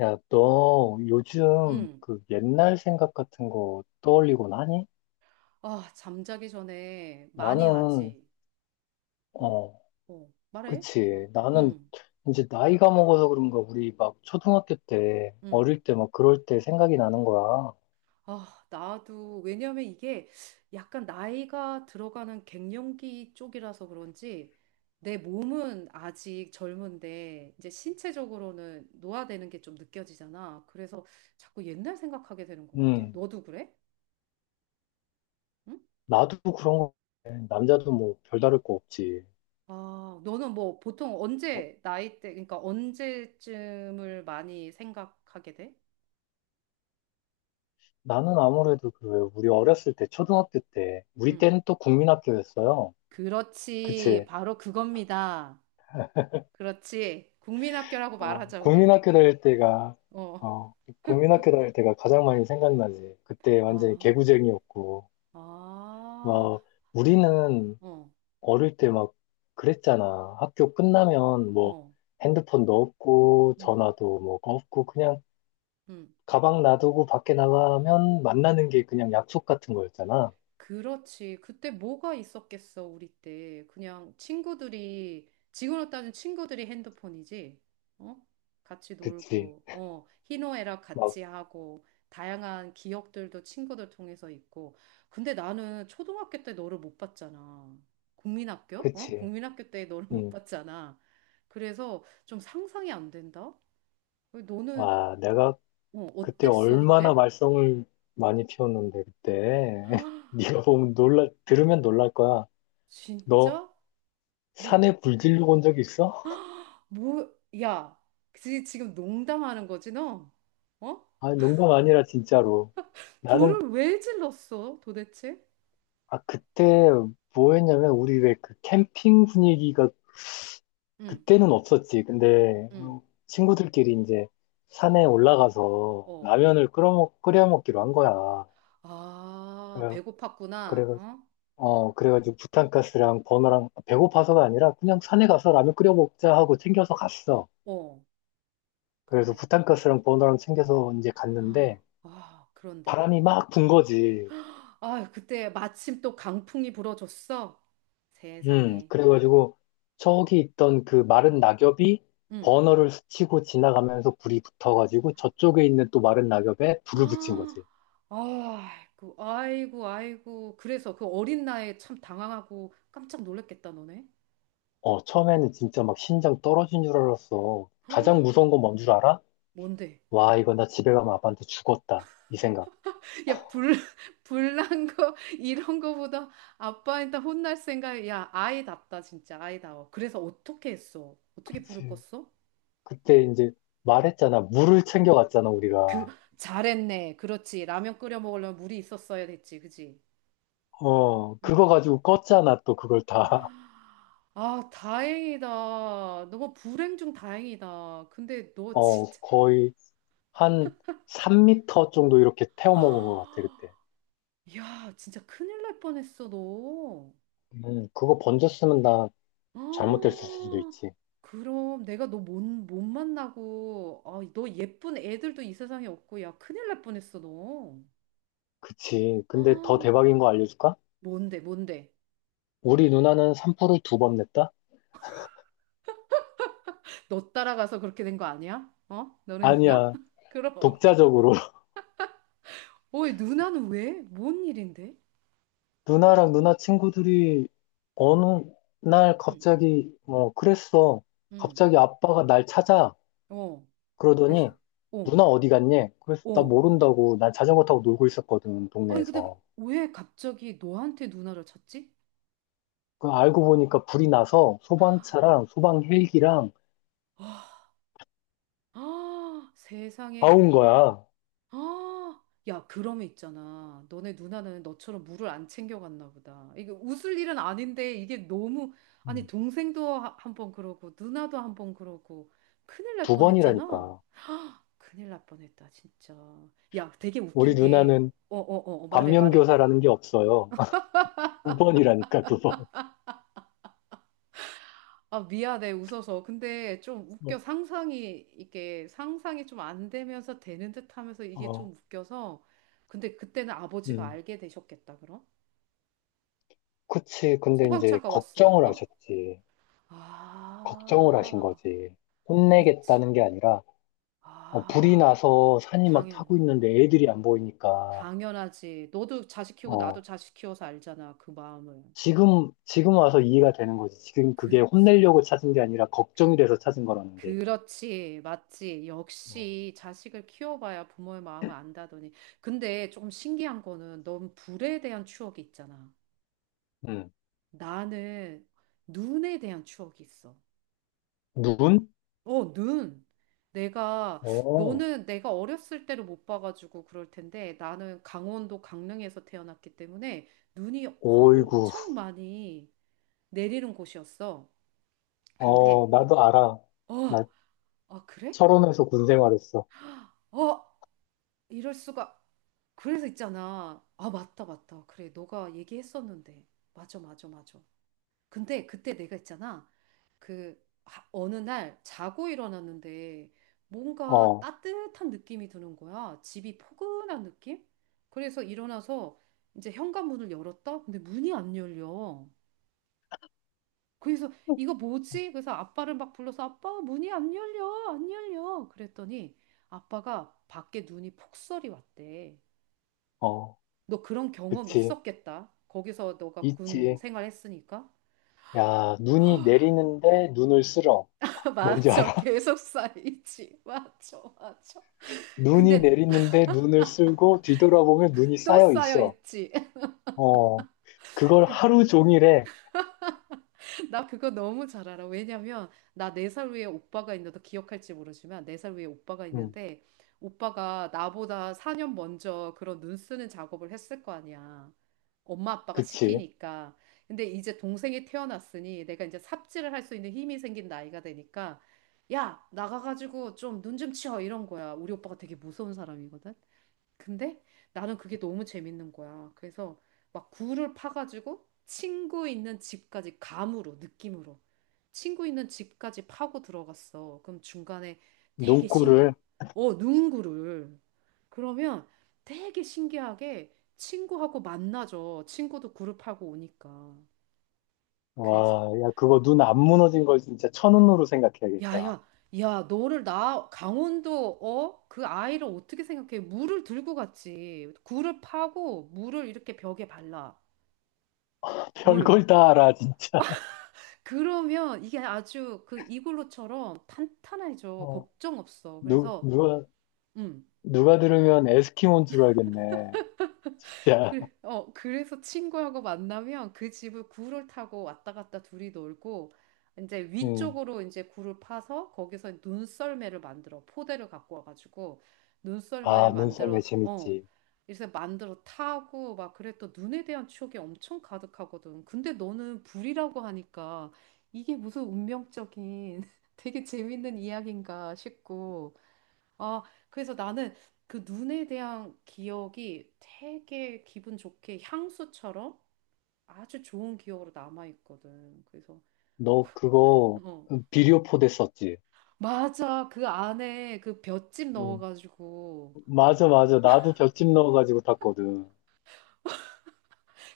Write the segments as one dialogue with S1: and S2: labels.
S1: 야, 너 요즘
S2: 응.
S1: 그 옛날 생각 같은 거 떠올리곤 하니?
S2: 아, 잠자기 전에 많이
S1: 나는,
S2: 하지. 응.
S1: 어,
S2: 어, 말해? 어.
S1: 그치. 나는
S2: 응.
S1: 이제 나이가 먹어서 그런가 우리 막 초등학교 때,
S2: 응.
S1: 어릴 때 막 그럴 때 생각이 나는 거야.
S2: 아, 나도 왜냐면 이게 약간 나이가 들어가는 갱년기 쪽이라서 그런지 내 몸은 아직 젊은데 이제 신체적으로는 노화되는 게 좀 느껴지잖아. 그래서 자꾸 옛날 생각하게 되는 것 같아.
S1: 음,
S2: 너도 그래? 응?
S1: 나도 그런 거, 같아. 남자도 뭐 별다를 거 없지.
S2: 아, 너는 뭐 보통
S1: 어,
S2: 언제 나이 때, 그러니까 언제쯤을 많이 생각하게 돼?
S1: 나는 아무래도 그 왜 우리 어렸을 때, 초등학교 때, 우리
S2: 응.
S1: 때는 또 국민학교였어요.
S2: 그렇지.
S1: 그치.
S2: 바로 그겁니다. 그렇지. 국민학교라고
S1: 어,
S2: 말하자, 우리.
S1: 국민학교 다닐 때가,
S2: 어.
S1: 어, 국민학교 다닐 때가 가장 많이 생각나지. 그때 완전히
S2: 아,
S1: 개구쟁이였고,
S2: 아,
S1: 막, 우리는
S2: 어,
S1: 어릴 때 막 그랬잖아. 학교 끝나면 뭐,
S2: 어,
S1: 핸드폰도 없고,
S2: 음,
S1: 전화도 뭐 없고, 그냥
S2: 음.
S1: 가방 놔두고 밖에 나가면 만나는 게 그냥 약속 같은 거였잖아.
S2: 그렇지. 그때 뭐가 있었겠어, 우리 때. 그냥 친구들이, 지금으로 따지면 친구들이 핸드폰이지. 어? 같이
S1: 그치.
S2: 놀고, 어, 희노애락
S1: 막,
S2: 같이 하고, 다양한 기억들도 친구들 통해서 있고. 근데 나는 초등학교 때 너를 못 봤잖아. 국민학교? 어?
S1: 그치.
S2: 국민학교 때 너를 못
S1: 응.
S2: 봤잖아. 그래서 좀 상상이 안 된다? 너는,
S1: 와, 내가
S2: 어,
S1: 그때
S2: 어땠어,
S1: 얼마나
S2: 그때?
S1: 말썽을 많이 피웠는데 그때 네가 보면 놀라 들으면 놀랄 거야. 너
S2: 진짜? 뭐?
S1: 산에 불 질러 본 적 있어?
S2: 뭐, 야, 지금 농담하는 거지, 너? 어?
S1: 아, 농담 아니라 진짜로. 나는
S2: 불을 왜 질렀어, 도대체?
S1: 아, 그때 뭐 했냐면 우리 왜 그 캠핑 분위기가
S2: 응,
S1: 그때는 없었지. 근데
S2: 응,
S1: 친구들끼리 이제 산에 올라가서
S2: 어.
S1: 라면을 끓여 먹기로 한 거야.
S2: 아,
S1: 그래 그래
S2: 배고팠구나, 어?
S1: 그래가지고 부탄가스랑 버너랑 배고파서가 아니라 그냥
S2: 어,
S1: 산에 가서 라면 끓여 먹자 하고 챙겨서 갔어.
S2: 어.
S1: 그래서
S2: 근데,
S1: 부탄가스랑 버너랑 챙겨서 이제
S2: 아,
S1: 갔는데
S2: 아, 그런데.
S1: 바람이 막 분 거지.
S2: 아, 그때 마침 또 강풍이 불어줬어. 세상에.
S1: 그래가지고 저기 있던 그 마른 낙엽이
S2: 응.
S1: 버너를 스치고 지나가면서 불이 붙어가지고 저쪽에 있는 또 마른 낙엽에 불을 붙인
S2: 아,
S1: 거지.
S2: 아이고, 아이고, 아이고. 그래서 그 어린 나이에 참 당황하고 깜짝 놀랐겠다, 너네.
S1: 처음에는 진짜 막 심장 떨어진 줄 알았어. 가장
S2: 아,
S1: 무서운 건 뭔 줄 알아?
S2: 뭔데?
S1: 와, 이거 나 집에 가면 아빠한테 죽었다. 이 생각.
S2: 야, 불, 불난 거, 이런 거보다 아빠한테 혼날 생각, 야, 아이답다, 진짜, 아이다워. 그래서 어떻게 했어? 어떻게 불을
S1: 그치.
S2: 껐어?
S1: 그때 이제 말했잖아. 물을 챙겨갔잖아, 우리가.
S2: 잘했네. 그렇지. 라면 끓여 먹으려면 물이 있었어야 됐지, 그지?
S1: 어, 그거
S2: 응.
S1: 가지고 껐잖아, 또 그걸 다.
S2: 아, 다행이다. 너가 불행 중 다행이다. 근데 너 진짜,
S1: 거의 한 3미터 정도 이렇게 태워 먹은 것 같아, 그때.
S2: 야, 진짜 큰일 날 뻔했어, 너.
S1: 그거 번졌으면 나 잘못됐을 수도
S2: 아,
S1: 있지.
S2: 그럼 내가 너 못 만나고, 아, 너 예쁜 애들도 이 세상에 없고, 야, 큰일 날 뻔했어, 너.
S1: 그치.
S2: 아,
S1: 근데 더 대박인 거 알려줄까?
S2: 뭔데, 뭔데?
S1: 우리 누나는 산불을 두 번 냈다?
S2: 너 따라가서 그렇게 된 거 아니야? 어? 너네 누나?
S1: 아니야.
S2: 그럼.
S1: 독자적으로.
S2: 어이, 누나는 왜? 뭔 일인데?
S1: 누나랑 누나 친구들이 어느 날
S2: 응,
S1: 갑자기, 그랬어.
S2: 응,
S1: 갑자기 아빠가 날 찾아.
S2: 어.
S1: 그러더니
S2: 그래서, 어,
S1: 누나 어디 갔니? 그래서 나
S2: 어.
S1: 모른다고 난 자전거 타고 놀고 있었거든
S2: 아니, 근데
S1: 동네에서.
S2: 왜 갑자기 너한테 누나를 찾지?
S1: 그 알고 보니까 불이 나서 소방차랑 소방 헬기랑
S2: 아,
S1: 다
S2: 세상에.
S1: 온 거야.
S2: 아, 야, 그러면 있잖아. 너네 누나는 너처럼 물을 안 챙겨갔나 보다. 이게 웃을 일은 아닌데 이게 너무 아니
S1: 음.
S2: 동생도 한번 그러고 누나도 한 번 그러고 큰일 날
S1: 두
S2: 뻔했잖아.
S1: 번이라니까.
S2: 큰일 날 뻔했다 진짜. 야, 되게
S1: 우리
S2: 웃긴 게
S1: 누나는
S2: 어, 어, 어, 어, 말해, 말해.
S1: 반면교사라는 게 없어요. 두 번이라니까 두 번.
S2: 아, 미안해, 웃어서. 근데 좀
S1: 어,
S2: 웃겨. 상상이, 이게 상상이 좀 안 되면서 되는 듯 하면서 이게
S1: 어,
S2: 좀 웃겨서. 근데 그때는 아버지가
S1: 음.
S2: 알게 되셨겠다, 그럼?
S1: 그치. 근데 이제
S2: 소방차가
S1: 걱정을
S2: 왔으니까?
S1: 하셨지. 걱정을 하신
S2: 아,
S1: 거지.
S2: 그치.
S1: 혼내겠다는 게 아니라, 불이
S2: 아,
S1: 나서 산이 막
S2: 당연,
S1: 타고 있는데 애들이 안 보이니까,
S2: 당연하지. 너도 자식 키우고 나도
S1: 어.
S2: 자식 키워서 알잖아, 그 마음을.
S1: 지금 와서 이해가 되는 거지. 지금 그게
S2: 그치.
S1: 혼내려고 찾은 게 아니라 걱정이 돼서 찾은 거라는 게.
S2: 그렇지, 맞지.
S1: 어,
S2: 역시 자식을 키워봐야 부모의 마음을 안다더니. 근데 조금 신기한 거는 넌 불에 대한 추억이 있잖아.
S1: 음.
S2: 나는 눈에 대한 추억이 있어.
S1: 눈?
S2: 어, 눈. 내가,
S1: 어,
S2: 너는 내가 어렸을 때를 못 봐가지고 그럴 텐데 나는 강원도 강릉에서 태어났기 때문에 눈이
S1: 오이구.
S2: 엄청 많이 내리는 곳이었어.
S1: 어,
S2: 근데,
S1: 나도 알아. 나
S2: 어, 아, 그래?
S1: 철원에서 군 생활했어.
S2: 어, 이럴 수가. 그래서 있잖아. 아, 맞다, 맞다. 그래, 너가 얘기했었는데. 맞아, 맞아, 맞아. 근데 그때 내가 있잖아. 그 어느 날 자고 일어났는데 뭔가
S1: 어,
S2: 따뜻한 느낌이 드는 거야. 집이 포근한 느낌? 그래서 일어나서 이제 현관문을 열었다? 근데 문이 안 열려. 그래서 이거 뭐지? 그래서 아빠를 막 불러서 아빠 문이 안 열려. 안 열려. 그랬더니 아빠가 밖에 눈이 폭설이 왔대.
S1: 어,
S2: 너 그런 경험
S1: 그치.
S2: 있었겠다. 거기서 너가 군
S1: 있지.
S2: 생활했으니까.
S1: 야, 눈이 내리는데 눈을 쓸어. 뭔지
S2: 맞아.
S1: 알아?
S2: 계속 쌓이지. 맞아. 맞아.
S1: 눈이
S2: 근데
S1: 내리는데 눈을 쓸고 뒤돌아보면 눈이
S2: 또
S1: 쌓여
S2: 쌓여
S1: 있어.
S2: 있지.
S1: 어, 그걸
S2: 그-
S1: 하루 종일 해.
S2: 나 그거 너무 잘 알아. 왜냐면 나 네 살 위에 오빠가 있는데 너 기억할지 모르지만 네 살 위에 오빠가
S1: 음,
S2: 있는데 오빠가 나보다 4년 먼저 그런 눈 쓰는 작업을 했을 거 아니야. 엄마 아빠가
S1: 그치.
S2: 시키니까. 근데 이제 동생이 태어났으니 내가 이제 삽질을 할 수 있는 힘이 생긴 나이가 되니까 야, 나가가지고 좀 눈 좀 치워 이런 거야. 우리 오빠가 되게 무서운 사람이거든. 근데 나는 그게 너무 재밌는 거야. 그래서 막 굴을 파가지고 친구 있는 집까지 감으로, 느낌으로. 친구 있는 집까지 파고 들어갔어. 그럼 중간에 되게 신기,
S1: 눈코를
S2: 어, 누군가를. 그러면 되게 신기하게 친구하고 만나죠. 친구도 굴을 파고 오니까. 그래서,
S1: 와, 야, 그거 눈 안 무너진 걸 진짜 천운으로
S2: 야,
S1: 생각해야겠다.
S2: 야, 야, 너를 나 강원도, 어? 그 아이를 어떻게 생각해? 물을 들고 갔지. 굴을 파고 물을 이렇게 벽에 발라. 물.
S1: 별걸 다 알아, 진짜.
S2: 그러면 이게 아주 그 이글루처럼 탄탄해져.
S1: 어,
S2: 걱정 없어.
S1: 누,
S2: 그래서,
S1: 누가,
S2: 음,
S1: 누가 들으면 에스키모인 줄 알겠네. 진짜.
S2: 그, 어, 그래서 친구하고 만나면 그 집을 구를 타고 왔다 갔다 둘이 놀고 이제
S1: 응.
S2: 위쪽으로 이제 구를 파서 거기서 눈썰매를 만들어 포대를 갖고 와가지고
S1: 아,
S2: 눈썰매를
S1: 눈썰매
S2: 만들어서 어
S1: 재밌지.
S2: 그래서 만들어 타고 막 그래 또 눈에 대한 추억이 엄청 가득하거든. 근데 너는 불이라고 하니까 이게 무슨 운명적인 되게 재밌는 이야기인가 싶고 아, 그래서 나는 그 눈에 대한 기억이 되게 기분 좋게 향수처럼 아주 좋은 기억으로 남아있거든. 그래서,
S1: 너 그거
S2: 어.
S1: 비료포대 썼지?
S2: 맞아. 그 안에 그 볏짚
S1: 응,
S2: 넣어가지고.
S1: 맞아, 맞아. 나도 볏짚 넣어가지고 탔거든.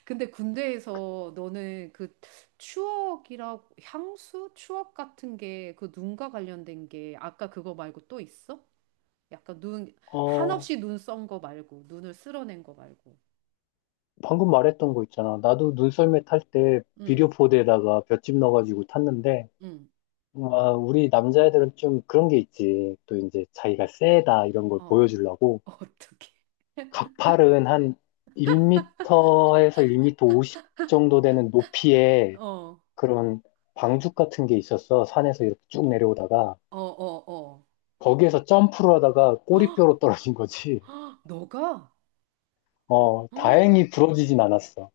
S2: 근데 군대에서 너는 그 추억이라고, 향수? 추억 같은 게 그 눈과 관련된 게 아까 그거 말고 또 있어? 약간 눈,
S1: 어,
S2: 한없이 눈 썬 거 말고, 눈을 쓸어낸 거 말고.
S1: 방금 말했던 거 있잖아. 나도 눈썰매 탈 때
S2: 응,
S1: 비료포대에다가 볏짚 넣어가지고 탔는데,
S2: 응.
S1: 와, 우리 남자애들은 좀 그런 게 있지. 또 이제 자기가 세다 이런 걸
S2: 어,
S1: 보여주려고
S2: 어떻게.
S1: 가팔은 한 1m에서 1m 50 정도 되는 높이에
S2: 어.
S1: 그런 방죽 같은 게 있었어. 산에서 이렇게 쭉 내려오다가
S2: 어, 어, 어.
S1: 거기에서 점프를 하다가
S2: 헉,
S1: 꼬리뼈로 떨어진 거지.
S2: 헉, 너가?
S1: 어,
S2: 헉,
S1: 다행히 부러지진 않았어.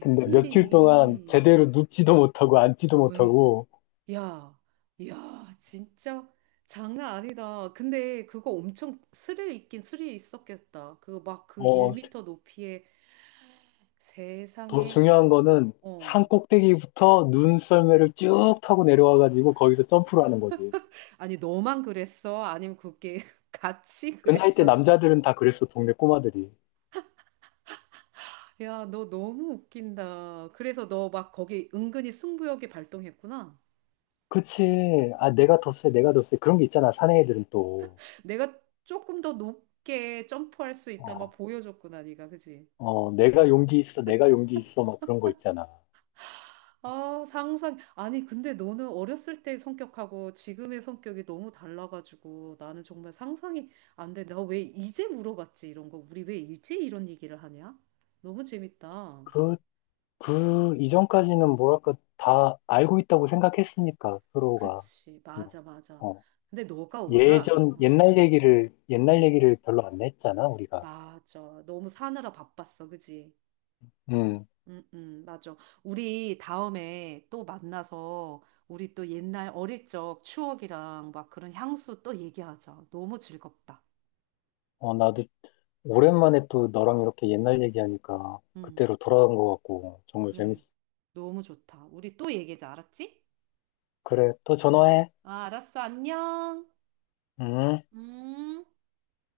S1: 근데 며칠 동안
S2: 웬일이니?
S1: 제대로 눕지도 못하고 앉지도
S2: 왜?
S1: 못하고
S2: 야, 야, 진짜 장난 아니다. 근데 그거 엄청 스릴 있긴 스릴 있었겠다. 그거 막 그
S1: 어,
S2: 1미터 높이에
S1: 더
S2: 세상에,
S1: 중요한 거는
S2: 어.
S1: 산 꼭대기부터 눈썰매를 쭉 타고 내려와가지고 거기서 점프를 하는 거지.
S2: 아니, 너만 그랬어? 아니면 그게 같이
S1: 그 나이 때
S2: 그랬어?
S1: 남자들은 다 그랬어, 동네 꼬마들이.
S2: 야, 너 너무 웃긴다. 그래서 너 막 거기 은근히 승부욕이 발동했구나.
S1: 그치. 아, 내가 더 세, 내가 더 세. 그런 게 있잖아, 사내 애들은 또.
S2: 내가 조금 더 높게 점프할 수 있다 막
S1: 어,
S2: 보여줬구나 네가 그지?
S1: 어, 내가 용기 있어, 내가 용기 있어. 막 그런 거 있잖아.
S2: 아 상상 아니 근데 너는 어렸을 때 성격하고 지금의 성격이 너무 달라가지고 나는 정말 상상이 안 돼. 나 왜 이제 물어봤지 이런 거 우리 왜 일제 이런 얘기를 하냐? 너무 재밌다.
S1: 그, 그 이전까지는 뭐랄까, 다 알고 있다고 생각했으니까, 서로가.
S2: 그치
S1: 그냥,
S2: 맞아 맞아.
S1: 어,
S2: 근데 너가 워낙 응,
S1: 옛날
S2: 응
S1: 얘기를 별로 안 했잖아, 우리가.
S2: 맞아 너무 사느라 바빴어 그지?
S1: 음.
S2: 맞아. 우리 다음에 또 만나서 우리 또 옛날 어릴 적 추억이랑 막 그런 향수 또 얘기하자. 너무 즐겁다.
S1: 어, 나도 오랜만에 또 너랑 이렇게 옛날 얘기하니까
S2: 음,
S1: 그때로 돌아간 것 같고 정말
S2: 그래.
S1: 재밌어.
S2: 너무 좋다. 우리 또 얘기하자. 알았지?
S1: 그래, 또
S2: 어.
S1: 전화해.
S2: 아, 알았어. 안녕.
S1: 응.
S2: 음.